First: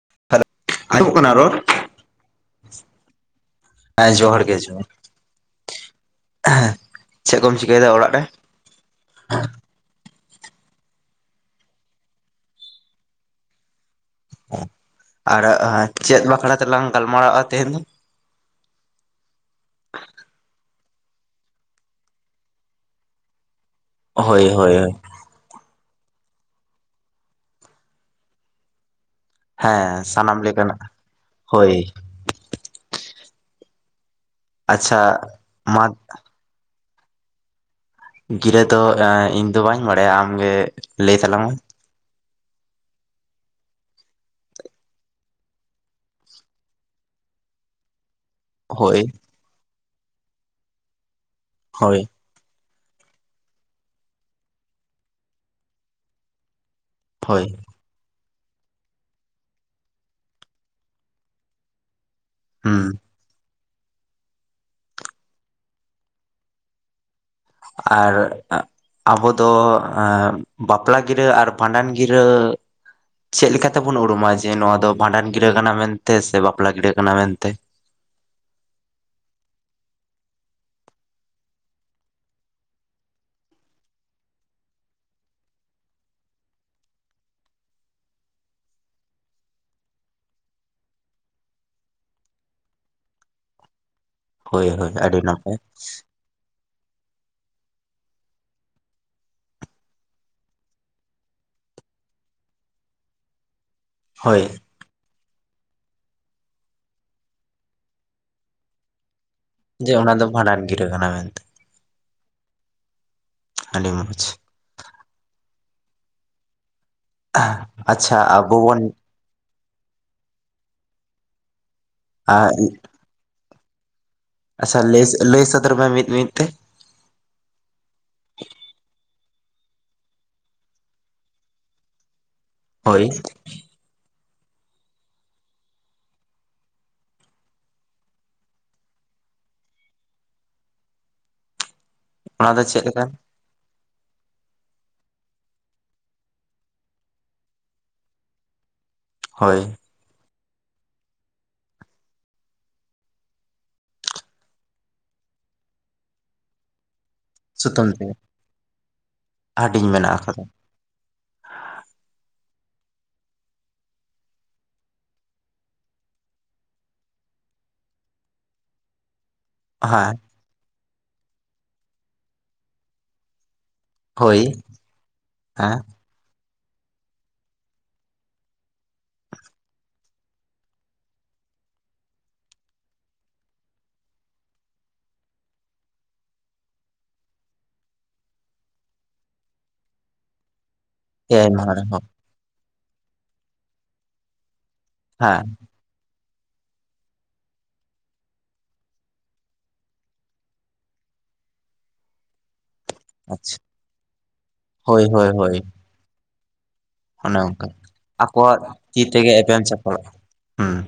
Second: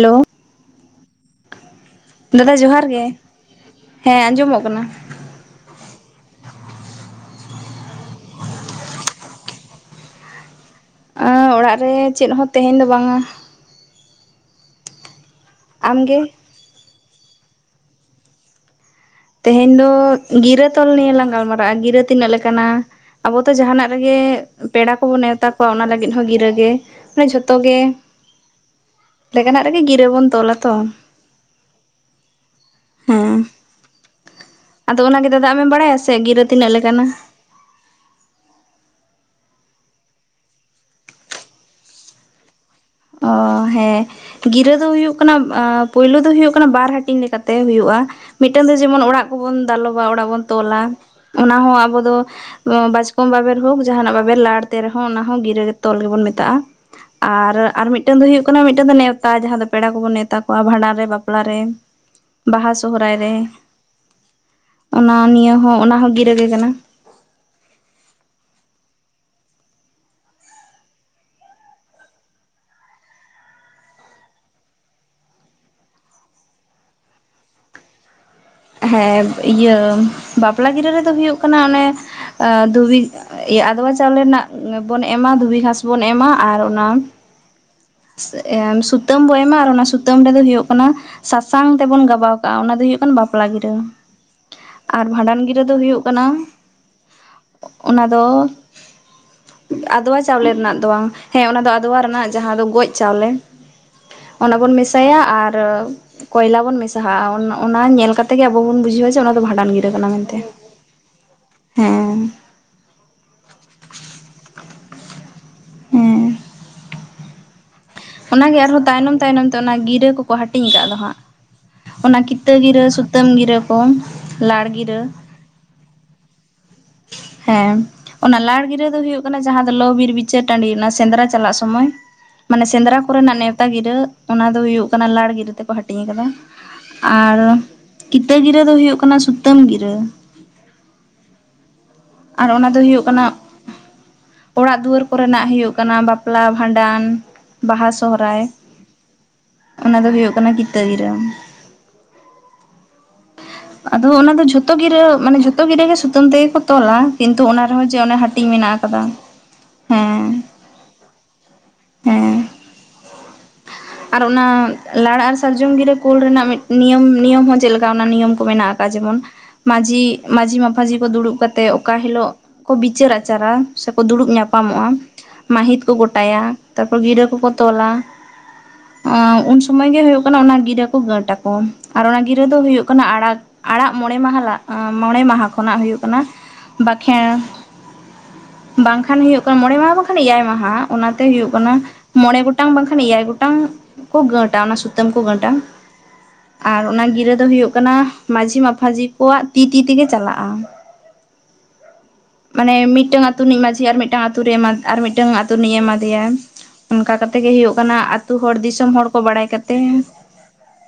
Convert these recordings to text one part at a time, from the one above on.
[inaudible] Hello ᱟᱡᱚᱢᱚᱜ ᱠᱟᱱᱟ ᱨᱚᱲ ᱫᱟᱫᱟ ᱡᱚᱦᱟᱨ ᱜᱮ ᱦᱮᱸ ᱡᱚᱦᱟᱨ ᱜᱮ ᱟᱸᱡᱚᱢᱚᱜ ᱠᱟᱱᱟ ᱡᱚᱦᱟᱨ ᱮᱸᱦᱮᱸᱪᱮᱫ ᱠᱚᱢ ᱪᱤᱠᱟᱹ ᱭᱮᱫᱟ ᱚᱲᱟᱜ ᱨᱮ ᱚᱲᱟᱜ ᱨᱮ ᱪᱮᱫ ᱦᱚᱸ ᱛᱮᱦᱮᱧ ᱫᱚ ᱵᱟᱝᱟ ᱟᱨ ᱟᱢᱜᱮ ᱪᱮᱫ? ᱵᱟᱠᱷᱨᱟ ᱛᱮᱞᱟᱟᱝ ᱜᱟᱞᱢᱟᱨᱟᱼᱟ ᱛᱮᱦᱮᱧ ᱫᱚ, ᱛᱮᱦᱮᱧ ᱫᱚ ᱜᱤᱨᱟᱹ ᱛᱚᱞ ᱱᱤᱭᱮ ᱞᱟᱝ ᱜᱟᱞᱢᱟᱨᱟᱜᱼᱟ ᱾ ᱜᱤᱨᱟᱹ ᱛᱤᱱᱟᱹᱜ ᱞᱮᱠᱟᱱᱟ ᱟᱵᱚ ᱡᱟᱦᱟᱸᱱᱟᱜ ᱨᱮᱜᱮ ᱦᱳᱭ ᱦᱳᱭ ᱯᱮᱲᱟ ᱠᱚᱵᱚᱱ ᱱᱮᱣᱛᱟ ᱠᱚᱣᱟ ᱚᱱᱟ ᱞᱟᱹᱜᱤᱫ ᱦᱚᱸ ᱜᱤᱨᱟᱹᱜᱮ ᱢᱟᱱᱮ ᱡᱷᱚᱛᱚ ᱜᱮ ᱞᱮᱠᱟᱱᱟᱜ ᱨᱮᱜᱮ ᱦᱮᱸ ᱜᱤᱨᱟᱹ ᱵᱚᱱ ᱥᱟᱱᱟᱢ ᱛᱚᱞᱟ ᱛᱚ ᱞᱮᱠᱟᱱᱟᱜ ᱦᱳᱭ ᱦᱮᱸ ᱟᱫᱚ ᱟᱪᱪᱷᱟ ᱚᱱᱟᱜᱮ ᱫᱟᱫᱟ ᱟᱢᱮᱢ ᱢᱟ ᱵᱟᱲᱟᱭᱟ ᱥᱮ ᱜᱤᱨᱟᱹ ᱛᱤᱱᱟᱹᱜ? ᱞᱮᱠᱟᱟᱱᱟ ᱜᱤᱨᱟᱹ ᱫᱚ ᱤᱧ ᱫᱚ ᱵᱟᱹᱧ ᱵᱟᱲᱟᱭᱟ ᱟᱢᱜᱮ ᱞᱟᱹᱭ ᱛᱟᱞᱟᱝ ᱢᱮ ᱚ ᱦᱮᱸ ᱜᱤᱨᱟᱹ ᱫᱚ ᱦᱩᱭᱩᱜ ᱠᱟᱱᱟ ᱟᱸ ᱯᱳᱭᱞᱳ ᱫᱚ ᱦᱩᱭᱩᱜ ᱠᱟᱱᱟ ᱵᱟᱨ ᱦᱟᱹᱴᱤᱧ ᱞᱮᱠᱟᱛᱮ ᱦᱩᱭᱩᱜᱼᱟ ᱢᱤᱫᱴᱟᱝ ᱫᱚ ᱦᱳᱭ ᱡᱮᱢᱚᱱ ᱚᱲᱟᱜ ᱠᱚᱵᱚᱱ ᱫᱟᱞᱚᱵᱟ ᱚᱲᱟᱜ ᱵᱚᱱ ᱛᱚᱞᱟ ᱚᱱᱟ ᱦᱚᱸ ᱦᱳᱭ ᱟᱵᱚ ᱫᱚ ᱵᱟᱪᱠᱚᱢ ᱵᱟᱵᱮᱨ ᱦᱳᱠ ᱡᱟᱦᱱᱟᱜ ᱵᱟᱵᱮᱨ ᱞᱟᱲ ᱛᱮ ᱨᱮᱦᱚᱸ ᱚᱱᱟ ᱦᱚᱸ ᱜᱤᱨᱟᱹ ᱛᱚᱞ ᱜᱮᱵᱚᱱ ᱢᱮᱛᱟᱜᱼᱟ [inaudible] ᱦᱳᱭ ᱟᱨ ᱟᱨ ᱢᱤᱫᱴᱟᱝ ᱫᱚ ᱦᱩᱭᱩᱜ ᱠᱟᱱᱟ ᱢᱤᱫᱴᱟᱝ ᱫᱚ ᱱᱮᱣᱛᱟ ᱡᱟᱦᱟᱸ ᱫᱚ ᱯᱮᱲᱟ ᱠᱚᱵᱚᱱ ᱱᱮᱣᱛᱟ ᱠᱚᱣᱟ ᱵᱷᱟᱸᱰᱟᱱ ᱨᱮ ᱵᱟᱯᱞᱟ ᱨᱮ ᱵᱟᱦᱟ ᱦᱩᱸ ᱥᱚᱦᱨᱟᱭ ᱨᱮ ᱚᱱᱟ ᱱᱤᱭᱟᱹ ᱦᱚᱸ ᱚᱱᱟ ᱦᱚᱸ ᱜᱤᱨᱟᱹᱜᱮ ᱠᱟᱱᱟ ᱟᱨ ᱟᱵᱚ ᱫᱚ ᱟᱸ ᱵᱟᱯᱞᱟ ᱜᱤᱨᱟᱹ ᱟᱨ ᱵᱷᱟᱸᱰᱟᱱ ᱜᱤᱨᱟᱹ ᱪᱮᱫ ᱞᱮᱠᱟ ᱛᱮᱵᱚᱱ ᱩᱨᱩᱢᱟ ᱡᱮ ᱱᱚᱣᱟ ᱫᱚ ᱵᱷᱟᱸᱰᱟᱱ ᱜᱤᱨᱟᱹ ᱠᱟᱱᱟ ᱢᱮᱱᱛᱮ ᱥᱮ ᱵᱟᱯᱞᱟ ᱜᱤᱤᱨᱟᱹ ᱠᱟᱱᱟ ᱢᱮᱱᱛᱮ? ᱦᱮᱸ ᱤᱭᱟᱹ ᱵᱟᱯᱞᱟ ᱜᱤᱨᱟᱹ ᱨᱮᱫᱚ ᱦᱩᱭᱩᱜ ᱠᱟᱱᱟ ᱚᱱᱮ ᱟᱼ ᱫᱷᱩᱵᱤ ᱤᱭᱟ ᱟᱫᱽᱣᱟ ᱪᱟᱣᱞᱮ ᱨᱮᱱᱟᱜ ᱵᱚᱱ ᱮᱢᱟ ᱫᱷᱩᱵᱤ ᱜᱷᱟᱥ ᱵᱚᱱ ᱮᱢᱟ ᱟᱨ ᱚᱱᱟ ᱥᱩᱛᱟᱹᱢ ᱵᱚᱱ ᱮᱢᱟ ᱟᱨ ᱚᱱᱟ ᱥᱩᱛᱟᱹᱢ ᱨᱮᱫᱚ ᱦᱩᱭᱩᱜ ᱠᱟᱱᱟ ᱥᱟᱥᱟᱝ ᱛᱮᱵᱚᱱ ᱜᱟᱵᱟᱣ ᱠᱟᱜᱼᱟ ᱚᱱᱟ ᱫᱚ ᱦᱩᱭᱩᱜ ᱠᱟᱱᱟ ᱵᱟᱯᱞᱟ ᱜᱤᱨᱟᱹ ᱾ ᱦᱳᱭ ᱦᱳᱭ ᱟᱨ ᱟᱹᱰᱤ ᱵᱷᱟᱸᱰᱟᱱ ᱱᱟᱯᱟᱭ ᱜᱤᱨᱟᱹ ᱫᱚ ᱦᱩᱭᱩᱜ ᱠᱟᱱᱟ ᱚᱱᱟ ᱫᱚ ᱟᱫᱣᱟ ᱪᱟᱣᱞᱮ ᱨᱮᱱᱟᱜ ᱫᱚ ᱵᱟᱝ, ᱦᱮᱸ ᱚᱱᱟ ᱫᱚ ᱟᱫᱣᱟ ᱨᱮᱱᱟᱜ ᱡᱟᱦᱟᱸ ᱫᱚ ᱜᱚᱡ ᱪᱟᱣᱞᱮ ᱦᱳᱭ ᱚᱱᱟ ᱵᱚᱱ ᱢᱮᱥ ᱢᱮᱥᱟᱭᱟ ᱟᱨ ᱠᱚᱭᱞᱟ ᱵᱚᱱ ᱢᱮᱥᱟᱦᱟᱜᱼᱟ ᱚᱱᱟ ᱧᱮᱞ ᱠᱟᱛᱮ ᱜᱮ ᱟᱵᱚ ᱵᱚᱱ ᱵᱩᱡᱷᱟᱹᱣᱟ ᱡᱮ ᱡᱮ ᱚᱱᱟ ᱫᱚ ᱵᱷᱟᱸᱰᱟᱱ ᱡᱮ ᱜᱤᱨᱟᱹ ᱠᱟᱱᱟ ᱚᱱᱟ ᱫᱚ ᱢᱮᱱᱛᱮ, ᱵᱷᱟᱸᱰᱟᱱ ᱜᱤᱨᱟᱹ ᱠᱟᱱᱟ ᱢᱮᱱᱛᱮ ᱦᱮᱸ ᱟᱹᱰᱤ ᱢᱚᱡᱽ ᱾ ᱦᱮᱸ ᱾ ᱟᱪᱪᱷᱟ ᱟᱵᱚ ᱚᱱᱟᱜᱮ ᱵᱚᱱ ᱟᱨᱦᱚᱸ ᱛᱟᱭᱱᱚᱢ ᱛᱟᱭᱱᱚᱢ ᱛᱮ ᱚᱱᱟ ᱜᱤᱨᱟᱹ ᱠᱚᱠᱚ ᱦᱟᱴᱤᱧ ᱠᱟᱫ ᱫᱚ ᱦᱟᱸᱜ᱾ᱚᱱᱟ ᱠᱤᱛᱟᱹ ᱜᱤᱨᱟᱹ ᱥᱩ ᱛᱟᱹᱢ ᱜᱤᱨᱟᱹ [unintelligible] ᱟᱪᱪᱷᱟ ᱜᱤᱨᱟᱹ ᱞᱟᱹᱭ, ᱞᱟᱹᱭ ᱥᱚᱫᱚᱨ ᱢᱮ ᱢᱤᱫ ᱢᱤᱫ ᱛᱮ ᱾ ᱦᱮᱸ ᱾ ᱚᱱᱟ ᱞᱟᱲ ᱜᱤᱨᱟᱹ ᱫᱚ ᱦᱩᱭᱩᱜ ᱠᱟᱱᱟ ᱡᱟᱦᱟᱸ ᱫᱚ ᱞᱚᱼᱵᱤᱨ ᱵᱤᱪᱟᱹᱨ ᱴᱟᱺᱰᱤ ᱚᱱᱟ ᱥᱮᱸᱫᱽᱨᱟ ᱪᱟᱞᱟᱜ ᱥᱚᱢᱚᱭ ᱢᱟᱱᱮ ᱥᱮᱸᱫᱽᱨᱟ ᱦᱳᱭ ᱠᱚᱨᱮᱱᱟᱜ ᱱᱮᱶᱛᱟ ᱜᱤᱨᱟᱹ ᱚᱱᱟ ᱫᱚ ᱦᱩᱭᱩᱜ ᱠᱟᱱᱟ ᱞᱟᱲ ᱜᱤᱨᱟᱹ ᱛᱮᱠᱚ ᱦᱟᱹᱴᱤᱧ ᱠᱟᱫᱟ ᱾ ᱟᱨ ᱠᱤᱛᱟᱹ ᱜᱤᱨᱟᱹ ᱫᱚ ᱦᱩᱭᱩᱜ ᱠᱟᱱᱟ ᱥᱩᱛᱟᱹᱢ ᱜᱤᱨᱟᱹ ᱾ ᱟᱨ ᱚᱱᱟ ᱫᱚ ᱦᱩᱭᱩᱜ ᱠᱟᱱᱟ ᱚᱲᱟᱜ ᱫᱩᱩᱭᱟᱹᱨ ᱠᱚᱨᱮᱱᱟᱜ ᱦᱩᱭᱩᱜ ᱠᱟᱱᱟ ᱵᱟᱯᱞᱟ, ᱵᱷᱟᱸᱰᱟᱱ, ᱵᱟᱦᱟ, ᱥᱚᱦᱨᱟᱭ ᱦᱳᱭ ᱾ ᱚᱱᱟ ᱫᱚ ᱦᱩᱭᱩᱜ ᱠᱟᱱᱟ ᱠᱤᱛᱟᱹ ᱜᱤᱨᱟᱹ ᱾ ᱟᱫᱚ ᱚᱱᱟ ᱫᱚ ᱡᱷᱚᱛᱚ ᱜᱤᱨᱟᱹ ᱢᱟᱱᱮ ᱡᱷᱚᱛᱚ ᱜᱤᱨᱟᱹ ᱜᱮ ᱥᱩᱛᱟᱹᱢ ᱛᱮᱜᱮ ᱠᱚ ᱛᱚᱞᱟ ᱠᱤᱱᱛᱩ ᱚᱱᱟ ᱥᱩᱛᱟᱹᱢ ᱨᱮᱦᱚᱸ ᱡᱮ ᱛᱮ ᱚᱱᱮ ᱦᱟᱹᱴᱤᱧ ᱢᱮᱱᱟᱜ ᱠᱟᱫᱟ ᱦᱟᱹᱴᱤᱧ ᱢᱮᱱᱟᱜ ᱦᱮᱸ ᱟᱠᱟᱫᱟ ᱾ ᱦᱮᱸ ᱾ ᱟᱨ ᱚᱱᱟ ᱞᱟᱲ ᱟᱨ ᱥᱟᱨᱡᱚᱢ ᱜᱤᱨᱟᱹ ᱠᱳᱞ ᱨᱮᱱᱟᱜ ᱢᱤᱫ ᱱᱤᱭᱚᱢ-ᱱᱤᱭᱚᱢ ᱦᱚᱸ ᱪᱮᱫ ᱞᱮᱠᱟ ᱚᱱᱟ ᱱᱤᱭᱚᱢ ᱠᱚ ᱢᱮᱱᱟᱜᱼᱟ ᱾ ᱚᱱᱠᱟ ᱡᱮᱢᱚᱱ ᱢᱟᱡᱷᱤ, ᱦᱮᱸ ᱢᱟᱡᱷᱤ ᱢᱟᱯᱷᱟᱡᱷᱤ ᱠᱚ ᱫᱩᱲᱩᱵ ᱠᱟᱛᱮᱜ ᱚᱠᱟ ᱦᱤᱞᱳᱜ ᱠᱚ ᱵᱤᱪᱟᱹᱨ ᱟᱪᱟᱨᱟ ᱥᱮᱠᱚ ᱫᱩᱲᱩᱵ ᱦᱳᱭ ᱧᱟᱯᱟᱢᱚᱜᱼᱟ ᱦᱮᱸ ᱢᱟᱦᱤᱛ ᱠᱚ ᱜᱚᱴᱟᱭᱟ ᱛᱟᱨᱯᱚᱨ ᱜᱤᱨᱟᱹ ᱠᱚᱠᱚ ᱛᱚᱞᱟ ᱾ ᱩᱱ ᱥᱩᱢᱚᱭ ᱜᱮ ᱦᱩᱭᱩᱜ ᱠᱟᱱᱟ ᱚᱱᱟ ᱜᱤᱨᱟᱹ ᱠᱚ ᱜᱟᱹᱴ ᱟᱠᱚ ᱟᱨ ᱚᱱᱟ ᱜᱤᱨᱟᱹ ᱫᱚ ᱦᱩᱭᱩᱜ ᱠᱟᱱᱟ ᱟᱲᱟᱜ ᱟᱲᱟᱜ ᱢᱚᱬᱮ ᱢᱟᱦᱟ ᱞᱟ ᱢᱚᱬᱮ ᱢᱟᱦᱟ ᱠᱷᱚᱱᱟᱜ ᱦᱩᱭᱩᱜ ᱠᱟᱱᱟ ᱾ ᱵᱟᱠᱷᱮᱬ ᱵᱟᱝᱠᱷᱟᱱ ᱦᱩᱭᱩᱜ ᱠᱟᱱᱟ ᱢᱚᱬᱮ ᱢᱟᱦᱟ ᱵᱟᱝᱠᱷᱟᱱ ᱮᱭᱟᱭ ᱢᱟᱦᱟ ᱾ ᱚᱱᱟᱛᱮ ᱮᱭᱟᱭ ᱦᱩᱭᱩᱜ ᱢᱟᱦᱟ ᱠᱟᱱᱟ ᱨᱮᱦᱚᱸ ᱢᱚᱬᱮ ᱜᱚᱴᱟᱝ ᱵᱟᱝᱠᱷᱟᱱ ᱮᱭᱟᱭ ᱜᱚᱴᱟᱝ ᱠᱚ ᱜᱟᱹᱴᱟ ᱚᱱᱟ ᱥᱩᱛ ᱥᱚᱛᱟᱹᱢ ᱠᱚ ᱦᱮᱸ ᱜᱟᱺᱴᱟ ᱾ ᱟᱨ ᱚᱱᱟ ᱜᱤᱨᱟᱹ ᱫᱚ ᱦᱩᱭᱩᱜ ᱠᱟᱱᱟ ᱢᱟᱡᱷᱤ ᱢᱟᱯᱷᱟᱡᱷᱤ ᱠᱚᱣᱟᱜ ᱛᱤ ᱛᱤ ᱛᱮᱜᱮ ᱪᱟᱞᱟᱜᱼᱟ ᱾ ᱢᱟᱱᱮ ᱢᱤᱫᱴᱟᱝ ᱟᱹᱛᱩ ᱟᱪᱪᱷᱟ ᱨᱤᱱᱤᱧ ᱢᱟᱡᱷᱤ ᱟᱨ ᱢᱤᱫᱴᱟᱝ ᱟᱛᱳ ᱨᱮ ᱮᱢᱟ ᱟᱨ ᱦᱳᱭ ᱦᱳᱭ ᱢᱤᱫᱴᱟᱝ ᱟᱛᱳ ᱦᱳᱭ ᱨᱤᱱᱤᱪ ᱮᱢᱟᱫᱮᱭᱟ᱾ ᱚᱱᱠᱟ ᱚᱱᱮ ᱠᱟᱛᱮ ᱜᱮ ᱚᱱᱠᱟ ᱦᱩᱭᱩᱜ ᱠᱟᱱᱟ ᱟᱛᱳ ᱦᱚᱲ ᱟᱠᱚᱣᱟᱜ ᱫᱤᱥᱚᱢ ᱛᱤ ᱦᱚᱲ ᱠᱚ ᱛᱮᱜᱮ ᱵᱟᱲᱟᱭ ᱮᱯᱮᱢ ᱠᱟᱛᱮ ᱪᱟᱯᱟᱞᱟᱜ ᱦᱩᱸ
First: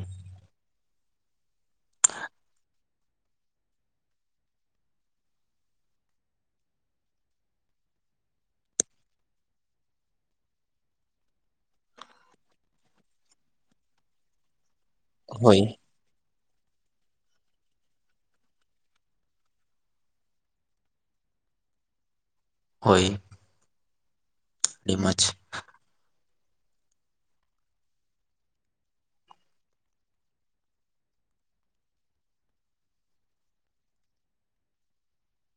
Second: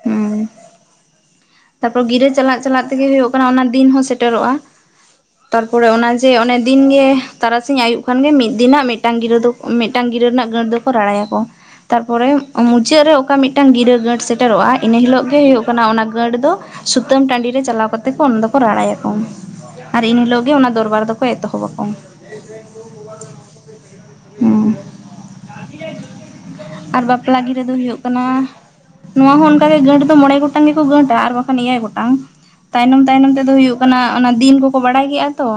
ᱛᱟᱨᱯᱚᱨ ᱜᱤᱨᱟᱹ ᱪᱟᱞᱟᱜ-ᱪᱟᱞᱟᱜ ᱛᱮᱜᱮ ᱦᱩᱭᱩᱜ ᱠᱟᱱᱟ ᱚᱱᱟ ᱫᱤᱱ ᱦᱚᱸ ᱥᱮᱴᱮᱨᱚᱜᱼᱟ ᱾ ᱛᱟᱨᱯᱚᱨᱮ ᱚᱱᱟ ᱡᱮ ᱚᱱᱮ ᱫᱤᱱ ᱜᱮ ᱛᱟᱨᱟᱥᱤᱧ ᱟᱹᱭᱩᱵ ᱠᱷᱟᱱ ᱜᱮ ᱢᱤᱫ ᱫᱤᱱᱟᱜ ᱢᱤᱫᱴᱟᱝ ᱜᱤᱨᱟᱹ ᱫᱚ ᱢᱤᱫᱴᱟᱝ ᱜᱤᱨᱟᱹ ᱨᱮᱱᱟᱜ ᱜᱟᱹᱴ ᱫᱚᱠᱚ ᱨᱟᱲᱟᱭᱟᱠᱚ ᱛᱟᱨᱯᱚᱨᱮ ᱢᱩᱪᱟᱹᱫ ᱨᱮ ᱚᱠᱟ ᱢᱤᱫᱴᱟᱝ ᱜᱤᱨᱟᱹ ᱜᱟᱹᱴ ᱥᱮ ᱥᱮᱴᱮᱨᱚᱜᱼᱟ ᱤᱱᱟᱹ ᱦᱤᱞᱳᱜ ᱜᱮ ᱦᱳᱭ ᱦᱩᱭᱩᱜ ᱠᱟᱱᱟ ᱚᱱᱟ ᱜᱟᱺᱴ ᱫᱚ ᱥᱩᱛᱟᱹᱢ ᱴᱟᱺᱰᱤ ᱨᱮ ᱪᱟᱞᱟᱣ ᱠᱟᱛᱮᱫ ᱠᱚ ᱚᱱᱟ ᱫᱚᱠᱚ ᱨᱟᱲᱟᱭᱟ ᱠᱚ ᱾ ᱟᱨ ᱮᱱᱦᱤᱞᱳᱜ ᱜᱮ ᱚᱱᱟ ᱫᱚᱨᱵᱟᱨ ᱫᱚᱠᱚ ᱮᱛᱚᱦᱚᱵ ᱟᱠᱚ ᱦᱳᱭ ᱦᱩ ᱟᱹᱰᱤ ᱢᱚᱡᱽ [inaudible] ᱟᱨ ᱵᱟᱯᱞᱟ ᱜᱤᱨᱟᱹ ᱫᱚ ᱦᱩᱭᱩᱜ ᱠᱟᱱᱟ ᱱᱚᱣᱟ ᱦᱚᱸ ᱚᱱᱠᱟ ᱜᱮ ᱜᱟᱹᱴ ᱫᱚ ᱢᱚᱬᱮ ᱜᱚᱴᱟᱝ ᱜᱮ ᱠᱚ ᱜᱟᱺᱴᱼᱟ ᱟᱨ ᱵᱟᱠᱷᱟᱱ ᱮᱭᱟᱭ ᱜᱚᱴᱟᱝ ᱛᱟᱭᱱᱚᱢ ᱛᱟᱭᱱᱚᱢ ᱛᱮᱫᱚ ᱦᱩᱭᱩᱜ ᱠᱟᱱᱟ ᱚᱱᱟ ᱫᱤᱱ ᱠᱚᱠᱚ ᱵᱟᱲᱟᱭ ᱠᱮᱜᱼᱟ ᱛᱚ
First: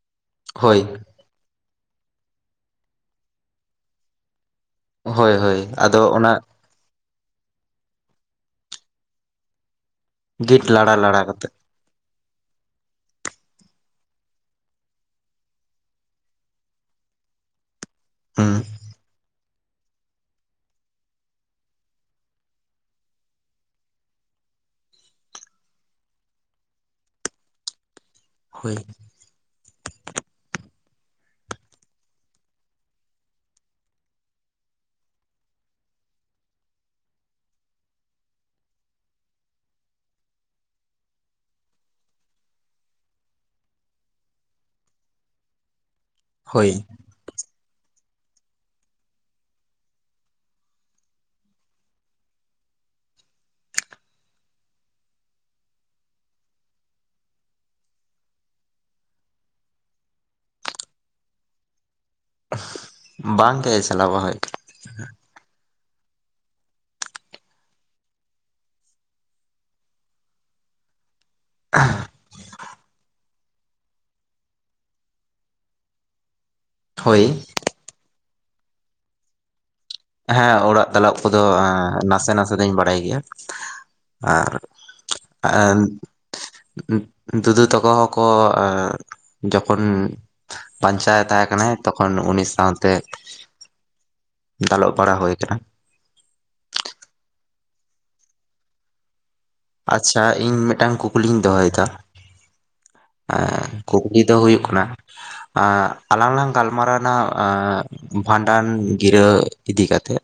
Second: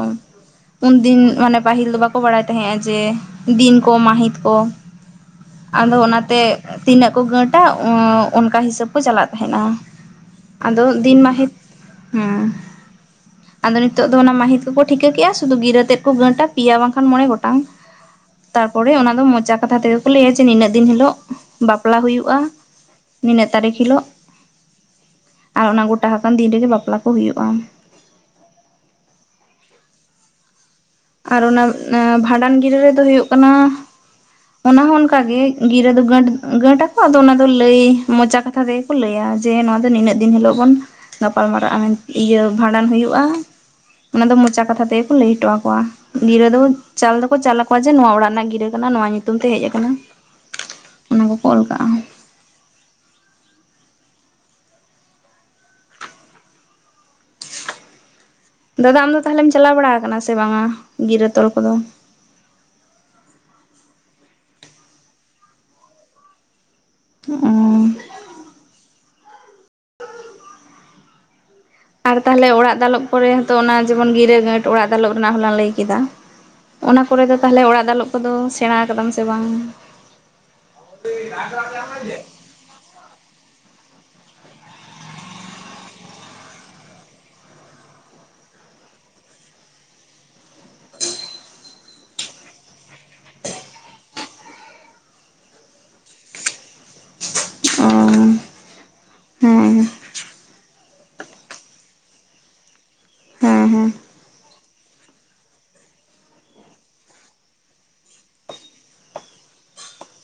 ᱦᱳᱭ ᱩᱱᱫᱤᱱ ᱢᱟᱱᱮ ᱯᱟᱹᱦᱤᱞ ᱫᱚ ᱵᱟᱠᱚ ᱵᱟᱲᱟᱭ ᱛᱟᱦᱮᱸᱫ ᱼᱟ ᱡᱮ ᱫᱤᱱ ᱠᱚ ᱢᱟᱹᱦᱤᱛ ᱠᱚ ᱦᱳᱭ ᱦᱳᱭ ᱟᱫᱚ ᱚᱱᱟ ᱚᱱᱟᱛᱮ ᱛᱤᱱᱟᱹᱜ ᱠᱚ ᱜᱟᱺᱴᱼᱟ ᱚᱸᱻ ᱚᱱᱠᱟ ᱦᱤᱥᱟᱹᱵ ᱠᱚ ᱪᱟᱞᱟᱜ ᱛᱟᱦᱮᱸᱱᱟ ᱜᱤᱴ ᱟᱫᱚ ᱞᱟᱲᱟ ᱫᱤᱱ ᱞᱟᱲᱟ ᱠᱟᱛᱮᱜ ᱢᱟᱹᱦᱤᱛ ᱦᱩᱸᱻ ᱟᱫᱚ ᱱᱤᱛᱚᱜ ᱫᱚ ᱚᱱᱟ ᱢᱟᱹᱦᱤᱛ ᱠᱚᱠᱚ ᱴᱷᱤᱠᱟᱹ ᱠᱮᱫᱼᱟ ᱥᱩᱫᱷᱩ ᱜᱤᱨᱟᱹᱛᱮᱫ ᱠᱚ ᱜᱟᱺᱴᱼᱟ ᱯᱮᱭᱟ ᱵᱟᱝᱠᱷᱟᱱ ᱢᱚᱬᱮ ᱜᱚᱴᱟᱝ ᱦᱩᱸ ᱛᱟᱨᱯᱚᱨᱮ ᱚᱱᱟ ᱫᱚ ᱢᱚᱪᱟ ᱠᱟᱛᱷᱟ ᱛᱮᱜᱮ ᱞᱟᱹᱭᱟ ᱡᱮ ᱱᱤᱱᱟᱹᱜ ᱫᱤᱱ ᱦᱤᱞᱳᱜ ᱵᱟᱯᱞᱟ ᱦᱩᱭᱩᱜᱼᱟ ᱱᱤᱱᱟᱹᱜ ᱛᱟᱨᱤᱠᱷ ᱦᱤᱞᱳᱜᱼᱼ ᱟᱨ ᱚᱱᱟ ᱜᱚᱴᱟ ᱟᱠᱟᱱ ᱫᱤᱱ ᱨᱮᱜᱮ ᱵᱟᱯᱞᱟ ᱠᱚ ᱦᱩᱭᱩᱜᱼᱟ᱾ ᱦᱳᱭ᱾ ᱟᱨ ᱚᱱᱟ ᱵᱷᱟᱸᱰᱟᱱ ᱜᱤᱨᱟᱹ ᱨᱮᱫᱚ ᱦᱩᱭᱩᱜ ᱠᱟᱱᱟ, ᱚᱱᱟ ᱦᱚᱸ ᱚᱱᱠᱟ ᱜᱮ ᱜᱤᱨᱟᱹ ᱫᱚ ᱜᱟᱹᱴ ᱜᱟᱹᱴ ᱟᱠᱚ ᱟᱫᱚ ᱚᱱᱟ ᱫᱚ ᱞᱟᱹᱭ ᱢᱚᱪᱟ ᱠᱟᱛᱷᱟ ᱛᱮ, ᱠᱚ ᱞᱟᱹᱭᱟ ᱡᱮ ᱱᱚᱣᱟ ᱫᱚ ᱱᱤᱱᱟᱹᱜ ᱫᱤᱱ ᱦᱤᱞᱳᱜ ᱵᱚᱱ ᱜᱟᱯᱟᱞ ᱢᱟᱨᱟᱜᱼᱟ ᱤᱭᱟᱹ ᱵᱷᱟᱸᱰᱟᱱ ᱦᱩᱭᱩᱜᱼᱟ᱾ ᱚᱱᱟ ᱫᱚ ᱢᱚᱪᱟ ᱠᱟᱛᱷᱟ ᱛᱮᱜᱮᱠᱚ ᱞᱟᱹᱭ ᱦᱚᱴᱚ ᱟᱠᱚᱣᱟ ᱜᱤᱨᱟᱹ ᱫᱚ ᱦᱳᱭ ᱪᱟᱞ ᱫᱚᱠᱚ ᱪᱟᱞ ᱟᱠᱚ, ᱠᱚ ᱡᱮ ᱱᱚᱣᱟ ᱚᱲᱟᱜ ᱨᱮᱱᱟᱜ ᱜᱤᱨᱟᱹ ᱠᱟᱱᱟ ᱱᱚᱣᱟ ᱧᱩᱛᱩᱢ ᱛᱮ ᱦᱮᱡ ᱠᱟᱱᱟ, ᱚᱱᱟ ᱠᱚᱠᱚ ᱚᱞ ᱠᱟᱜᱼᱟ᱾ ᱫᱟᱫᱟ ᱟᱢ ᱫᱚ ᱛᱟᱦᱚᱞᱮᱢ ᱪᱟᱞᱟ ᱵᱟᱲᱟ ᱠᱟᱱᱟ ᱥᱮ ᱵᱟᱝᱟ ᱜᱤᱨᱟᱹ ᱛᱚᱞ ᱠᱚᱫᱚ᱾ ᱵᱟᱝ ᱜᱮ ᱪᱟᱞᱟ ᱵᱟᱝ ᱦᱳᱭᱳᱜ᱾ ᱩᱸ, [unintelligible] ᱟᱨ ᱛᱟᱦᱞᱮ ᱚᱲᱟᱜ ᱫᱟᱞᱚᱵ ᱠᱚᱨᱮ ᱦᱚᱸ ᱛᱚ, ᱚᱱᱟ ᱡᱮᱢᱚᱱ ᱜᱤᱨᱟᱹ ᱜᱟᱺᱴ ᱚᱲᱟᱜ ᱫᱟᱞᱚᱵ ᱨᱮᱱᱟᱜ ᱦᱚᱞᱟᱝ ᱞᱟᱹᱭ ᱠᱮᱫᱟ᱾ ᱚᱱᱟ ᱠᱚᱨᱮ ᱦᱳᱭ ᱫᱚ ᱛᱟᱦᱚᱞᱮ ᱚᱲᱟᱜ ᱫᱟᱞᱚᱵ ᱠᱚᱫᱚ ᱥᱮᱸᱬᱟ ᱠᱟᱫᱟᱢ ᱥᱮ ᱵᱟᱝ᱾ ᱦᱮᱸ ᱚᱲᱟᱜ ᱫᱟᱞᱚᱵ ᱠᱚᱫᱚ, ᱱᱟᱥᱮ ᱱᱟᱥᱮ ᱫᱩᱧ ᱵᱟᱲᱟᱭ ᱜᱮᱭᱟ ᱟᱨ, ᱟᱨ, ᱫᱩᱫᱩ ᱛᱟᱠᱚ ᱦᱚᱸᱠᱚ ᱮᱸ ᱡᱚᱠᱷᱚᱱ, ᱵᱟᱧᱪᱟᱣ ᱮ ᱛᱟᱦᱮᱸ ᱠᱟᱱᱟᱭ ᱛᱚᱠᱷᱚᱱ ᱩᱱᱤ ᱥᱟᱶᱛᱮ, ᱫᱟᱞᱚᱵ ᱵᱟᱲᱟ ᱦᱩᱭ ᱠᱟᱱᱟ᱾ ᱚ, ᱦᱮᱸ ᱦᱮᱸ ᱟᱪᱪᱷᱟ ᱤᱧ ᱢᱤᱫᱴᱟᱝ ᱠᱩᱠᱞᱤᱧ ᱫᱚᱦᱚᱭᱮᱫᱟ? ᱦᱮᱸ ᱠᱩᱠᱞᱤ ᱫᱚ ᱦᱩᱭᱩᱜ ᱠᱟᱱᱟ? ᱟᱞᱟᱝ ᱞᱟᱝ ᱜᱟᱞᱢᱟᱨᱟᱣᱱᱟ, ᱵᱷᱟᱸᱰᱟᱱ ᱜᱤᱨᱟᱹ ᱤᱫᱤ ᱠᱟᱛᱮᱫ,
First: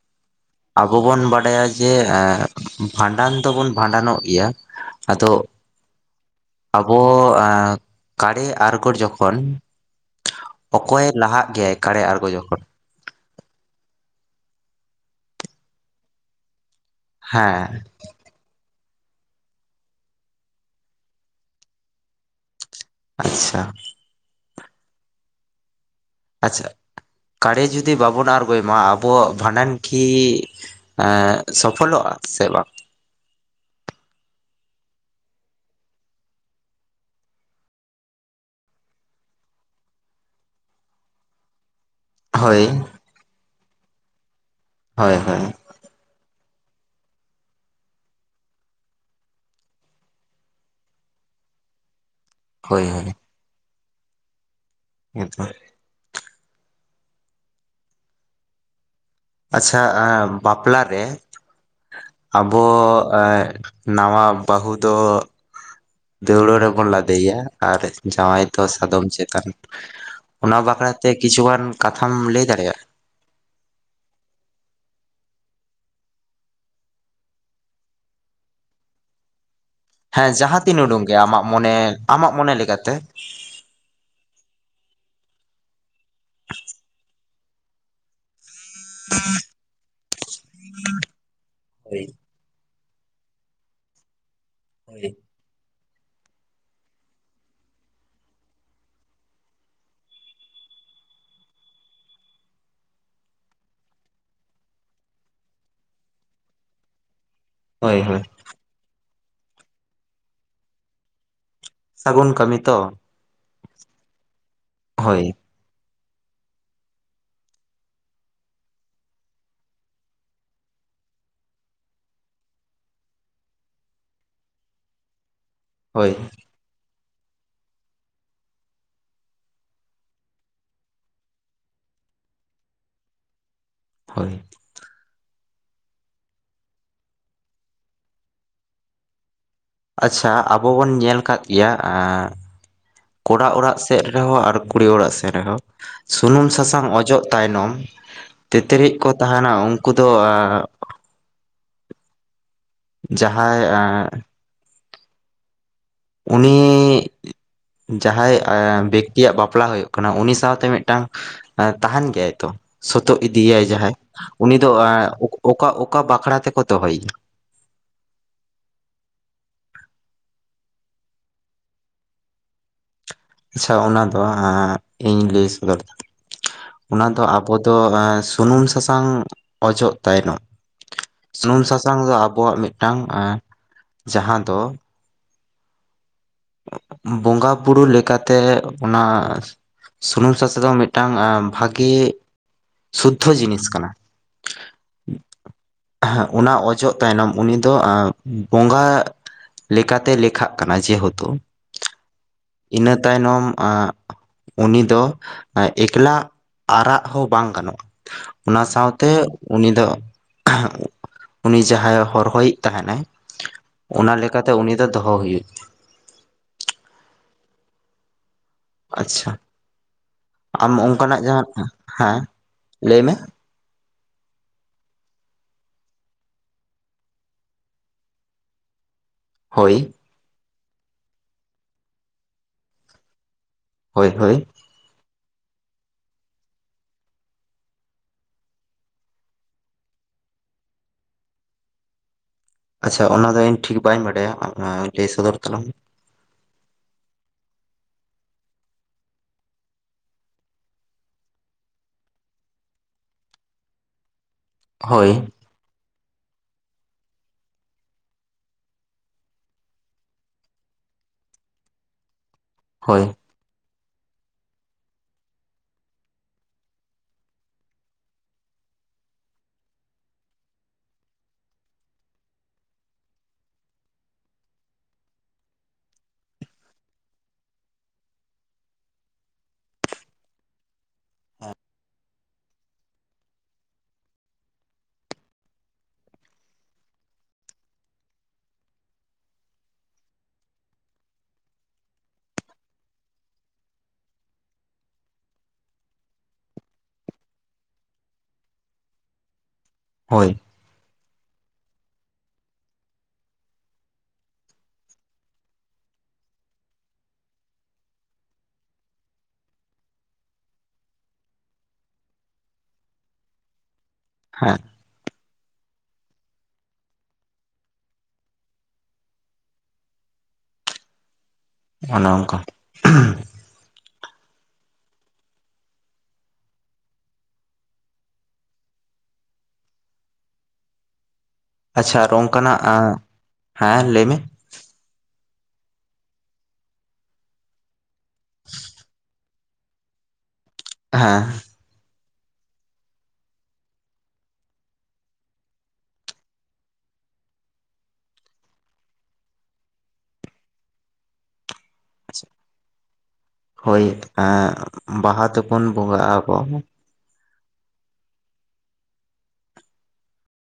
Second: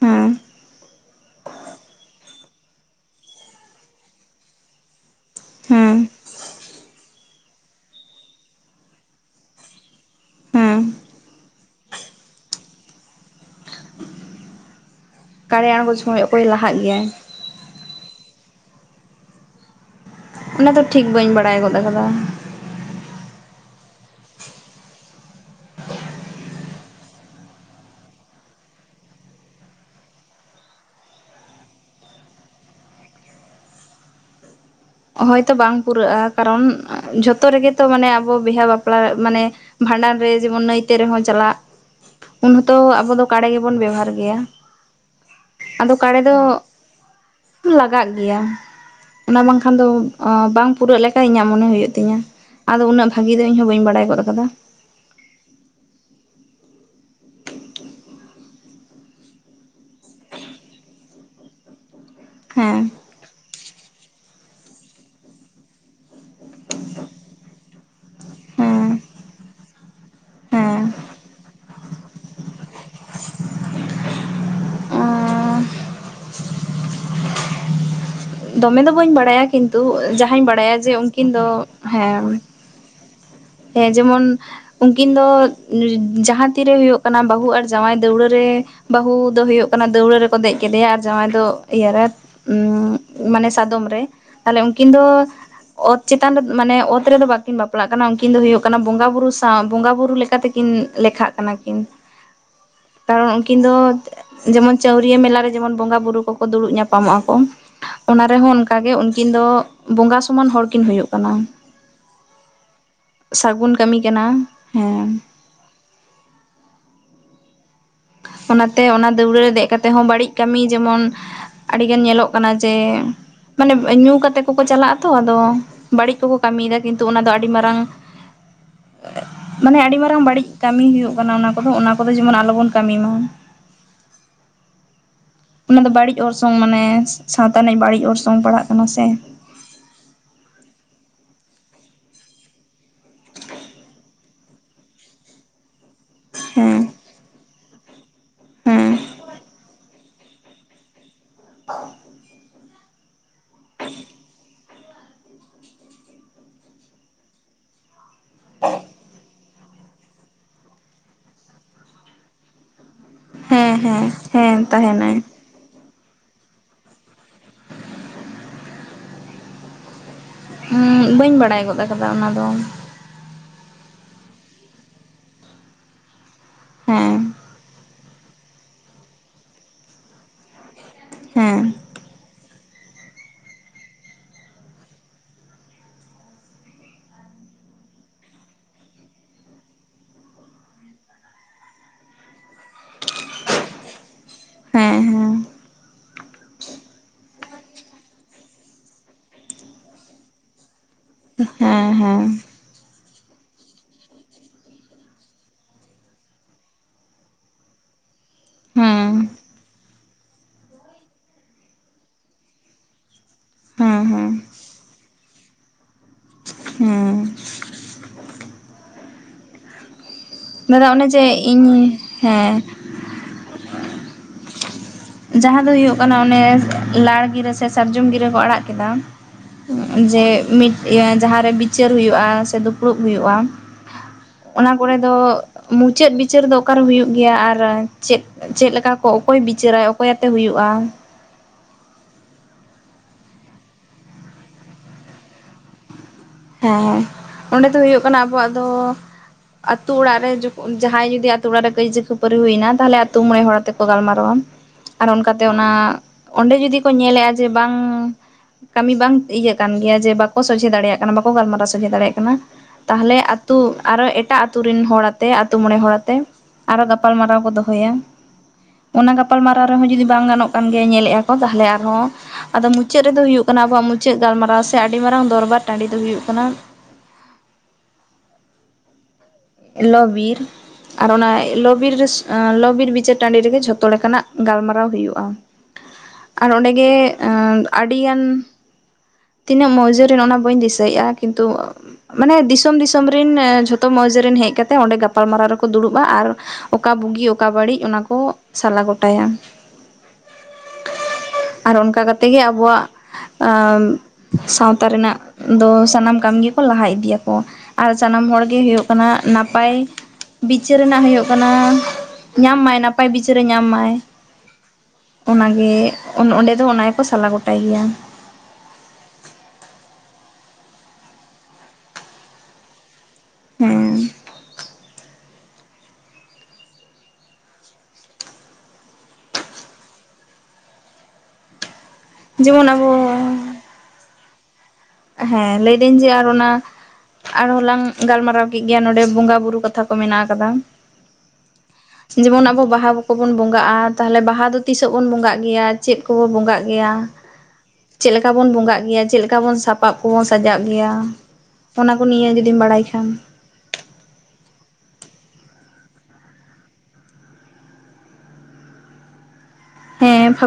ᱦᱩ, ᱟᱵᱚ ᱵᱚᱱ ᱵᱟᱰᱟᱭᱟ ᱡᱮ ᱮ ᱵᱷᱟᱸᱰᱟᱱ ᱫᱚᱵᱚᱱ ᱵᱷᱟᱸᱰᱟᱱᱚᱜ ᱜᱮᱭᱟ, ᱟᱫᱚ, ᱦᱮᱸ ᱟᱵᱚ ᱠᱟᱲᱮ ᱟᱲᱜᱚᱨ ᱡᱚᱠᱷᱚᱱ, ᱦᱮᱸ ᱚᱠᱚᱭᱮ ᱞᱟᱦᱟᱜ ᱜᱮᱭᱟᱭ ᱠᱟᱲᱮ ᱟᱸᱬᱜᱚ ᱡᱚᱠᱷᱚᱱ? ᱠᱟᱲᱮ ᱟᱬᱜᱚ ᱥᱚᱢᱚᱭ ᱚᱠᱚᱭ ᱞᱟᱦᱟᱜ ᱜᱮᱭᱟᱭ, ᱦᱮᱸ, ᱚᱱᱟ ᱫᱚ ᱴᱷᱤᱠ ᱵᱟᱹᱧ ᱵᱟᱲᱟᱭ ᱜᱚᱫ ᱠᱟᱫᱟ᱾ ᱟᱪᱪᱷᱟ ᱟᱪᱪᱷᱟ ᱠᱟᱨᱮ ᱡᱩᱫᱤ ᱵᱟᱵᱚᱱ ᱟᱸᱬᱜᱚᱭ ᱢᱟ ᱟᱵᱚᱣᱟᱜ ᱵᱷᱟᱸᱰᱟᱱ ᱠᱤ? ᱮ ᱥᱚᱯᱷᱚᱞᱚᱜᱼᱟ ᱥᱮ ᱵᱟᱝ? ᱦᱳᱭᱛᱚ ᱵᱟᱝ ᱯᱩᱨᱟᱹᱜᱼᱟ ᱠᱟᱨᱚᱱ ᱡᱷᱚᱛᱚ ᱨᱮᱜᱮ ᱛᱚ ᱢᱟᱱᱮ ᱟᱵᱚ ᱵᱤᱦᱟᱹ ᱵᱟᱯᱞᱟ ᱢᱟᱱᱮ, ᱵᱷᱟᱸᱰᱟᱱ ᱨᱮ ᱡᱮᱢᱚᱱ ᱱᱟᱹᱭᱛᱮ ᱨᱮᱦᱚᱸ ᱪᱟᱞᱟᱜ᱾ ᱩᱱ ᱦᱳᱭ ᱦᱚᱛᱚ ᱟᱵᱚ ᱫᱚ ᱠᱟᱲᱮ ᱜᱮᱵᱚᱱ ᱵᱮᱵᱦᱟᱨ ᱜᱮᱭᱟ᱾ ᱦᱳᱭ ᱦᱳᱭ, ᱟᱫᱚ ᱠᱟᱲᱮ ᱫᱚ ᱞᱟᱜᱟᱜ ᱜᱮᱭᱟ ᱚᱱᱟ ᱵᱟᱝ, ᱠᱷᱟᱱ ᱫᱚ ᱵᱟᱝ ᱯᱩᱨᱟᱹᱜ ᱞᱮᱠᱟ ᱤᱧᱟᱹᱜ ᱢᱚᱱᱮ ᱦᱩᱭᱩᱜ ᱛᱤᱧ ᱟᱫ ᱦᱳᱭ ᱦᱳᱭ ᱩᱱᱟᱹᱜ ᱵᱷᱟᱜᱮ ᱵᱷᱟᱵ, [unintelligible] ᱤᱧ ᱦᱚᱸ ᱵᱟᱹᱧ ᱵᱟᱰᱟᱭ ᱜᱚᱫ ᱠᱟᱫᱟ᱾ ᱦᱮ ᱛᱚ, ᱟᱪᱪᱷᱟ ᱟ ᱵᱟᱯᱞᱟ ᱨᱮ ᱟᱵᱚ? ᱦᱮᱸ [unintelligible] ᱱᱟᱣᱟ ᱵᱟᱹᱦᱩ ᱫᱚ ᱫᱟᱹᱣᱲᱟᱹ ᱨᱮᱵᱚᱱ ᱞᱟᱫᱮᱭᱭᱟ ᱟᱨ, ᱡᱟᱶᱟᱭ ᱫᱚ ᱦᱮᱸ ᱥᱟᱫᱚᱢ ᱪᱮᱛᱟᱱ, ᱚᱱᱟ ᱦᱮᱸ ᱵᱟᱠᱷᱨᱟᱛᱮ ᱠᱤᱪᱷᱩᱩᱜᱟᱱ ᱠᱟᱛᱷᱟᱢ ᱞᱟᱹᱭ ᱫᱟᱲᱮᱭᱟᱜᱼᱟ᱾ ᱫᱚᱢᱮ ᱫᱚ ᱵᱟᱹᱧ ᱵᱟᱲᱟᱭᱟ, ᱠᱤᱱᱛᱩ ᱦᱮᱸ ᱡᱟᱦᱟᱸᱟᱧ ᱡᱟᱦᱟᱸ ᱵᱟᱲᱟᱭᱟ ᱛᱤᱱ ᱡᱮ ᱩᱰᱩᱝ ᱜᱮ ᱩᱱᱠᱤᱱ ᱫᱚ ᱟᱢᱟᱜ ᱢᱚᱱᱮ ᱟᱢᱟᱜ ᱦᱮᱸ᱾ ᱢᱚᱱᱮ ᱞᱮᱠᱟᱛᱮ ᱦᱮᱸ ᱡᱮᱢᱚᱱ, ᱩᱱᱠᱤᱱ ᱫᱚ ᱡᱟᱦᱟᱸ ᱛᱤᱨᱮ ᱦᱩᱭᱩᱜ ᱠᱟᱱᱟ ᱵᱟᱹᱦᱩ ᱟᱨ ᱡᱟᱶᱟᱭ ᱫᱟᱹᱣᱲᱟᱹ ᱨᱮ ᱵᱟᱹᱦᱩ ᱫᱚ ᱦᱳᱭᱳᱜ ᱠᱟᱱᱟ ᱫᱟᱹᱣᱲᱟᱹ ᱨᱮᱠᱚ ᱫᱮᱡ ᱠᱮᱫᱮᱭᱟ ᱟᱨ ᱡᱟᱶᱟᱭ ᱫᱚ ᱦᱳᱭ ᱤᱭᱟᱹᱨᱮ ᱩ ᱢᱟᱱᱮ ᱥᱟᱫᱚᱢ ᱨᱮ ᱛᱟᱦᱞᱮ ᱩᱱᱠᱤᱱ ᱫᱚ ᱦᱳᱭ ᱚᱛ ᱪᱮᱛᱟᱱ ᱨᱮ ᱢᱟᱱᱮ ᱚᱛ ᱨᱮᱫᱚ ᱵᱟᱹᱠᱤᱱ ᱵᱟᱯᱞᱟᱜ ᱠᱟᱱᱟ ᱩᱱᱠᱤᱱ ᱫᱚ ᱦᱩᱭᱩᱜ ᱠᱟᱱᱟ ᱵᱚᱸᱜᱟ ᱵᱩᱨᱩ ᱥᱟᱶ ᱵᱚᱸᱜᱟ ᱵᱩᱨᱩ ᱞᱮᱠᱟᱛᱮ ᱠᱤᱱ ᱞᱮᱠᱷᱟᱜ ᱠᱟᱱᱟ ᱠᱤᱱ ᱠᱟᱨᱚᱱ ᱩᱱᱠᱤᱱ ᱫᱚ ᱡᱮᱢᱚᱱ ᱪᱟᱹᱣᱨᱤᱭᱟ ᱢᱮᱞᱟ ᱨᱮ ᱡᱮᱢᱚᱱ ᱵᱚᱸᱜᱟᱼ ᱵᱩᱨᱩ ᱠᱚᱠᱚ ᱫᱩᱲᱩᱵ ᱧᱟᱯᱟᱢᱚᱜᱼᱟ ᱠᱚ ᱦᱳᱭ ᱦᱳᱭ ᱚᱱᱟ ᱨᱮᱦᱚᱸ ᱚᱱᱠᱟ ᱜᱮ ᱩᱱᱠᱤᱱ ᱫᱚ ᱵᱚᱸᱜᱟ ᱥᱚᱢᱟᱱ ᱦᱚᱲᱠᱤᱱ ᱦᱩᱭᱩᱜ ᱠᱟᱱᱟ᱾ ᱥᱟᱹᱜᱩᱱ ᱠᱟᱹᱢᱤ ᱛᱚ ᱥᱟᱹᱜᱩᱱ ᱠᱟᱹᱢᱤ ᱠᱟᱱᱟ᱾ ᱦᱮᱸ ᱦᱳᱭ ᱚᱱᱟᱛᱮ ᱚᱱᱟ ᱫᱟᱹᱣᱲᱟᱹ ᱨᱮ ᱫᱮᱡ ᱠᱟᱛᱮᱫ ᱦᱚᱸ ᱵᱟᱹᱲᱤᱡ ᱠᱟᱹᱢᱤ ᱡᱮᱢᱚᱱ ᱟᱹᱰᱤᱜᱟᱱ ᱧᱮᱞᱚᱜ ᱠᱟᱱᱟ ᱡᱮ ᱢᱟᱱᱮ ᱧᱩ ᱠᱟᱛᱮᱫ ᱠᱚᱠᱚ ᱪᱟᱞᱟᱜ ᱟᱛᱚ ᱟᱫᱚ ᱵᱟᱹᱲᱤᱡ ᱦᱳᱭ ᱠᱚᱠᱚ ᱠᱟᱹᱢᱤᱫᱟ ᱠᱤᱱᱛᱩ ᱚᱱᱟ ᱫᱚ ᱟᱹᱰᱤ ᱢᱟᱨᱟᱝ ᱢᱟᱱᱮ ᱟᱹᱰᱤ ᱢᱟᱨᱟᱝ ᱵᱟᱹᱲᱤᱡ ᱠᱟᱹᱢᱤ ᱦᱩᱭᱩᱜ ᱠᱟᱱᱟ ᱚᱱᱟ ᱠᱚᱫᱚ ᱚᱱᱟ ᱠᱚᱫᱚ ᱡᱮᱢᱚᱱ ᱟᱞᱚᱵᱚᱱ ᱠᱟᱹᱢᱤ ᱢᱟ᱾ ᱦᱳᱭ ᱚᱱᱟ ᱫᱚ ᱵᱟᱹᱲᱤᱡ ᱚᱲᱥᱚᱝ ᱢᱟᱱᱮ ᱥᱟᱶᱛᱟ ᱨᱤᱱᱤᱡ ᱵᱟᱹᱲᱤᱡ ᱚᱨᱥᱚᱝ ᱯᱟᱲᱦᱟᱜ ᱠᱟᱱᱟ ᱥᱮ ᱟᱪᱷᱟ ᱟᱵᱚ ᱵᱚᱱ ᱧᱮᱞ ᱠᱟᱫ ᱜᱮᱭᱟ ᱮᱸᱻ ᱠᱚᱲᱟ ᱚᱲᱟᱜ ᱥᱮᱫ ᱨᱮᱦᱚᱸ ᱟᱨ ᱠᱩᱲᱤ ᱚᱲᱟᱜ ᱥᱮᱫ ᱨᱮᱦᱚᱸ ᱥᱩᱱᱩᱢ ᱦᱮᱸ ᱥᱟᱥᱟᱝ ᱚᱡᱚᱜ ᱛᱟᱭᱱᱚᱢ ᱦᱮᱸ ᱛᱮᱛᱨᱤᱡ ᱠᱚ ᱛᱟᱦᱮᱱᱟ ᱩᱱᱠᱩ ᱫᱚ ᱟ [unintelligible] ᱡᱟᱦᱟᱸᱭ ᱮ ᱩᱱᱤ ᱡᱟᱦᱟᱸᱭ-ᱟ ᱵᱮᱠᱛᱤᱭᱟᱜ ᱵᱟᱯᱞᱟ ᱦᱩᱭᱩᱜ ᱠᱟᱱᱟ ᱩᱱᱤ ᱥᱟᱶᱛᱮ ᱢᱤᱫᱴᱟᱝ ᱛᱟᱦᱮᱱ ᱜᱮᱭᱟᱭ ᱛᱚ ᱥᱚᱛᱳᱜ ᱤᱫᱤᱭᱟᱭ ᱦᱮᱸ ᱡᱟᱦᱟᱸᱭ ᱦᱮᱸ ᱩᱱᱤ ᱦᱮᱸ ᱫᱚ ᱛᱟᱦᱮᱱᱟᱭ ᱚᱠᱟ ᱚᱠᱟ ᱚᱠᱟ ᱵᱟᱠᱷᱨᱟ ᱛᱮᱠᱚ ᱫᱚᱦᱚᱭᱟ? ᱦᱩ ᱵᱟᱹᱧ ᱵᱟᱲᱟᱭ ᱜᱚᱫ ᱟᱠᱟᱫᱟ ᱚᱱᱟᱫᱚ ᱟᱪᱪᱷᱟ ᱚᱱᱟ ᱫᱚ ᱦᱟ ᱤᱧ ᱞᱟᱹᱭ ᱥᱚᱫᱚᱨ ᱫᱟ ᱚᱱᱟ ᱦᱮᱸ ᱫᱚ ᱟᱵᱚ ᱫᱚ ᱦᱟ ᱥᱩᱱᱩᱢ ᱥᱟᱥᱟᱝ ᱚᱡᱚᱜ ᱛᱟᱭᱱᱚᱢ ᱦᱮᱸ ᱥᱩᱱᱩᱢ ᱥᱟᱥᱟᱝ ᱫᱚ ᱟᱚ ᱟᱵᱚᱣᱟᱜ ᱢᱤᱫᱴᱟᱝ ᱮ ᱡᱟᱦᱟᱸ ᱫᱚ ᱵᱚᱸᱜᱟ-ᱵᱩᱨᱩ ᱞᱮᱠᱟᱛᱮ ᱚᱱᱟ ᱥᱩᱱᱩᱢ ᱥᱟᱥ ᱫᱚ ᱢᱤᱫᱴᱟᱱ ᱵᱷᱟᱹᱜᱮ ᱥᱩᱫᱽᱫᱷᱚ ᱡᱤᱱᱤᱥ ᱠᱟᱱᱟ᱾ ᱦᱮ ᱦᱮ ᱦᱟᱜ ᱚᱱᱟ ᱚᱡᱚᱜ ᱛᱟᱭᱱᱚᱢ ᱩᱱᱤ ᱫᱚ ᱟ ᱵᱚᱸᱜᱟ ᱞᱮᱠᱟᱛᱮ ᱞᱮᱠᱷᱟᱜ ᱠᱟᱱᱟ ᱡᱮᱦᱮᱛᱚ ᱦᱮ ᱦᱮ ᱤᱱᱟᱹ ᱛᱟᱭᱱᱚᱢ ᱟᱜ ᱩᱱᱤ ᱫᱚ ᱮᱠᱞᱟ ᱟᱨᱟᱜ ᱦᱚᱸ ᱵᱟᱝ ᱜᱟᱱᱚᱜᱼᱟ᱾ ᱚᱱᱟ ᱥᱟᱶᱛᱮ ᱦᱮᱸ ᱩᱱᱤ ᱫᱚ ᱠᱷᱟ ᱩᱱᱤ ᱡᱟᱦᱟᱸᱭ ᱦᱚᱨᱦᱚᱭᱤᱡ ᱛᱟᱦᱮᱱᱟᱭ ᱦᱮᱸ ᱚᱱᱟ ᱦᱮᱸ ᱞᱮᱠᱟᱛᱮ ᱩᱱᱤ ᱫᱚ ᱫᱚᱦᱚ ᱦᱩᱭᱩᱜ ᱛᱟᱭ᱾ ᱦᱩᱸ ᱟᱪᱪᱷᱟ ᱟᱢ ᱫᱟᱫᱟ ᱚᱱᱮ ᱚᱱᱠᱟᱱᱟᱜ ᱡᱮ ᱡᱟᱦᱟᱸ ᱤᱧ ᱦᱮᱸ ᱞᱟᱹᱭ ᱢᱮ? ᱡᱟᱦᱟᱸ ᱫᱚ ᱦᱩᱭᱩᱜ ᱠᱟᱱᱟ ᱚᱱᱮ ᱞᱟᱲᱜᱤᱨᱟᱹ ᱥᱮ ᱥᱟᱨᱡᱚᱢ ᱜᱤᱨᱟᱹ ᱠᱚ ᱟᱲᱟᱜ ᱠᱮᱫᱟ ᱦᱳᱭ ᱡᱮ ᱢᱤᱫ ᱤᱭᱟᱹ ᱡᱟᱸᱦᱟᱨᱮ ᱵᱤᱪᱟᱹᱨ ᱦᱩᱭᱩᱜᱼᱟ ᱥᱮ ᱫᱩᱯᱲᱩᱵ ᱦᱩᱭᱩᱜᱼᱟ ᱦᱳᱭ ᱦᱳᱭ ᱚᱱᱟ ᱠᱚᱨᱮᱫ ᱫᱚ ᱢᱩᱪᱟᱹᱫ ᱵᱤᱪᱟᱹᱨ ᱫᱚ ᱚᱠᱟᱨᱮ ᱦᱩᱭᱩᱜ ᱜᱮᱭᱟ ᱟᱨ ᱪᱮᱫ ᱪᱮᱫ ᱞᱮᱠᱟ ᱠᱚ ᱚᱠᱚᱭ ᱵᱤᱪᱟᱹᱨᱟᱭ ᱚᱠᱚᱭᱟᱛᱮ ᱦᱩᱭᱩᱜᱼᱟ᱾ ᱟᱪᱪᱷᱟ ᱚᱱᱟ ᱫᱚ ᱤᱧ ᱴᱷᱤᱠ ᱵᱟᱹᱧ ᱵᱟᱰᱟᱭᱟ ᱞᱟᱹᱭ ᱥᱚᱫᱚᱨ ᱛᱟᱞᱟᱝ ᱦᱮᱸ ᱦᱮᱸ ᱚᱸᱰᱮ ᱫᱚ ᱦᱩᱭᱩᱜ ᱠᱟᱱᱟ ᱟᱵᱚᱣᱟᱜ ᱫᱚ ᱟᱹᱛᱩ ᱚᱲᱟᱜ ᱨᱮ ᱡᱚᱠᱷᱚᱱ ᱡᱟᱦᱟᱸᱭ ᱡᱩᱫᱤ ᱟᱹᱛᱩ ᱚᱲᱟᱜ ᱨᱮ ᱠᱟᱹᱭᱡᱟᱹ ᱠᱷᱟᱹᱯᱟᱹᱨᱤ ᱦᱩᱭᱱᱟ ᱛᱟᱦᱚᱞᱮ ᱟᱹᱛᱩ ᱢᱚᱬᱮ ᱦᱚᱲ ᱛᱮᱠᱚ ᱜᱟᱞᱢᱟᱨᱟᱣᱟ ᱟᱨ ᱦᱳᱭ ᱚᱱᱠᱟᱛᱮ ᱚᱱᱟ ᱚᱱᱰᱮ ᱡᱩᱫᱤ ᱠᱚ ᱧᱮᱞᱮᱫᱼᱟ ᱡᱮ ᱵᱟᱝ ᱠᱟᱹᱢᱤ ᱵᱟᱝ ᱤᱭᱟᱹ ᱠᱟᱱ ᱜᱮᱭᱟ ᱡᱮ ᱵᱟᱠᱚ ᱥᱚᱡᱷᱮ ᱫᱟᱲᱮᱭᱟᱜ ᱠᱟᱱᱟ ᱵᱟᱠᱚ ᱜᱟᱞᱢᱟᱨᱟᱣ ᱥᱚᱡᱷᱮ ᱫᱟᱲᱮᱭᱟᱜ ᱠᱟᱱᱟ ᱦᱳᱭ ᱛᱟᱦᱚᱞᱮ [inaudible] ᱟᱨᱦᱚᱸ ᱮᱴᱟᱜ ᱟᱹᱛᱩ ᱨᱮᱱ ᱦᱚᱲ ᱟᱛᱮ ᱟᱹᱛᱩ ᱢᱚᱬᱮ ᱦᱚᱲ ᱟᱛᱮ ᱟᱨᱦᱚᱸ ᱜᱟᱯᱟᱞ ᱢᱟᱨᱟᱣ ᱠᱚ ᱫᱚᱦᱚᱭᱟ ᱚᱱᱟ ᱜᱟᱯᱟᱞᱢᱟᱨᱟᱣ ᱨᱮᱦᱚᱸ ᱡᱩᱫᱤ ᱵᱟᱝ ᱜᱟᱱᱚᱜ ᱠᱟᱱ ᱜᱮᱭᱟ ᱧᱮᱞᱮᱜᱼᱟ ᱠᱚ ᱛᱟᱦᱚᱞᱮ ᱟᱨᱦᱚᱸ ᱟᱫᱚ ᱢᱩᱪᱟᱹᱫ ᱨᱮᱫᱚ ᱦᱩᱭᱩᱜ ᱠᱟᱱᱟ ᱟᱵᱚᱣᱟᱜ ᱢᱩᱪᱟᱹᱫ ᱜᱟᱞᱢᱟᱨᱟᱣ ᱥᱮ ᱟᱹᱰᱤ ᱢᱟᱨᱟᱝ ᱫᱚᱨᱵᱟᱨ ᱴᱟᱺᱰᱤ ᱫᱚ ᱦᱩᱭᱩᱜ ᱠᱟᱱᱟ ᱞᱚᱵᱤᱨ ᱟᱨ ᱚᱱᱟ ᱞᱚᱵᱤᱨ [unintelligible] ᱨᱮ ᱞᱚᱵᱤᱨ ᱵᱤᱪᱟᱹᱨ ᱴᱟᱺᱰᱤ ᱨᱮᱜᱮ ᱡᱷᱚᱛᱚ ᱞᱮᱠᱟᱱᱟᱜ ᱜᱟᱞᱢᱟᱨᱟᱣ ᱦᱩᱭᱩᱜᱼᱟ ᱟᱨ ᱚᱸᱰᱮ ᱜᱮ ᱟᱹᱰᱤ ᱜᱟᱱ ᱛᱤᱱᱟᱹᱜ ᱢᱟᱹᱣᱡᱟᱹ ᱨᱮᱱ ᱚᱱᱟ ᱵᱟᱹᱧ ᱫᱤᱥᱟᱹᱭᱮᱫᱼᱟ ᱠᱤᱱᱛᱩ ᱢᱟᱱᱮ ᱫᱤᱥᱚᱢ ᱫᱤᱥᱚᱢ ᱨᱮᱱ ᱡᱷᱚᱛᱚ ᱢᱟᱹᱣᱡᱟᱹ ᱨᱮᱱ ᱦᱮᱡ ᱠᱟᱛᱮ ᱚᱸᱰᱮ ᱜᱟᱯᱟᱞᱢᱟᱨᱟᱣ ᱨᱮᱠᱚ ᱫᱩᱲᱩᱵᱼᱟ ᱟᱨ ᱚᱠᱟ ᱵᱩᱜᱤ ᱚᱠᱟ ᱵᱟᱹᱲᱤᱡ ᱚᱱᱟᱠᱚ ᱥᱟᱞᱟ ᱜᱚᱴᱟᱭᱟ ᱦᱳᱭ [unintelligible] ᱟᱨ ᱚᱱᱠᱟ ᱠᱟᱛᱮ ᱜᱮ ᱟᱵᱚᱣᱟᱜ ᱟᱸᱼ ᱥᱟᱶᱛᱟ ᱨᱮᱱᱟᱜ ᱫᱚ ᱥᱟᱱᱟᱢ ᱠᱟᱹᱢᱤ ᱜᱮᱠᱚ ᱞᱟᱦᱟ ᱤᱫᱤᱭᱟᱠᱚ ᱟᱨ ᱥᱟᱱᱟᱢ ᱦᱚᱲᱜᱮ ᱦᱩᱭᱩᱜ ᱠᱟᱱᱟ ᱱᱟᱯᱟᱭ ᱵᱤᱪᱟᱹᱨ ᱨᱮᱱᱟᱜ ᱦᱩᱭᱩᱜ ᱠᱟᱱᱟ ᱧᱟᱢ ᱢᱟᱭ ᱱᱟᱯᱟᱭ ᱵᱤᱪᱟᱹᱨᱮ ᱧᱟᱢ ᱢᱟᱭ ᱦᱮᱸ ᱚᱱᱟᱜᱮ ᱚᱱ ᱚᱸᱰᱮ ᱫᱚ ᱚᱱᱟ ᱜᱮᱠᱚ ᱥᱟᱞᱟ ᱜᱚᱴᱟᱭ ᱜᱮᱭᱟ ᱚᱱᱮ ᱚᱝᱠᱟ ᱾ ᱦᱮᱸ ᱟᱪᱪᱷᱟ ᱟᱨ ᱚᱱᱠᱟᱱᱟᱜ ᱡᱮᱢᱚᱱ ᱟᱵᱚ ᱦᱮᱸ ᱞᱟᱹᱭ ᱢᱮ ᱦᱮᱸ ᱞᱟᱹᱭᱫᱟᱹᱧ ᱡᱮ ᱟᱨ ᱚᱱᱟ ᱟᱨᱦᱚ ᱞᱟᱝ ᱜᱟᱞᱢᱟᱨᱟᱣ ᱠᱮᱫ ᱜᱮᱭᱟ ᱱᱚᱰᱮ ᱵᱚᱸᱜᱟ ᱵᱩᱨᱩ ᱠᱟᱛᱷᱟ ᱠᱚ ᱢᱮᱱᱟᱜ ᱟᱠᱟᱫᱼᱟ ᱦᱮᱸ [inaudible] ᱡᱮᱢᱚᱱ ᱟᱵᱚ ᱵᱟᱦᱟ ᱠᱚᱵᱚᱱ ᱵᱚᱸᱜᱟᱜᱼᱟ ᱛᱟᱦᱚᱞᱮ ᱵᱟᱦᱟ ᱫᱚ ᱛᱤᱥᱚᱜ ᱵᱚᱱ ᱵᱚᱸᱜᱟᱜ ᱜᱮᱭᱟ ᱪᱮᱫ ᱠᱚᱵᱚᱱ ᱵᱚᱸᱜᱟᱜ ᱜᱮᱭᱟ ᱪᱮᱫ ᱞᱮᱠᱟ ᱵᱩᱱ ᱵᱚᱸᱜᱟᱜ ᱜᱮᱭᱟ ᱪᱮᱫ ᱞᱮᱠᱟ ᱵᱩᱱ ᱥᱟᱯ ᱥᱟᱯᱟᱵ ᱠᱚᱵᱚᱱ ᱥᱟᱡᱟᱜ ᱜᱮᱭᱟ ᱚᱱᱟ ᱠᱚ ᱱᱤᱭᱟᱹ ᱡᱩᱫᱤᱢ ᱵᱟᱲᱟᱭ ᱠᱷᱟᱱ ᱦᱳᱭ ᱮᱸ ᱵᱟᱦᱟ ᱛᱮᱵᱚᱱ ᱵᱚᱸᱜᱟᱜ ᱟᱵᱚ ᱦᱮᱸ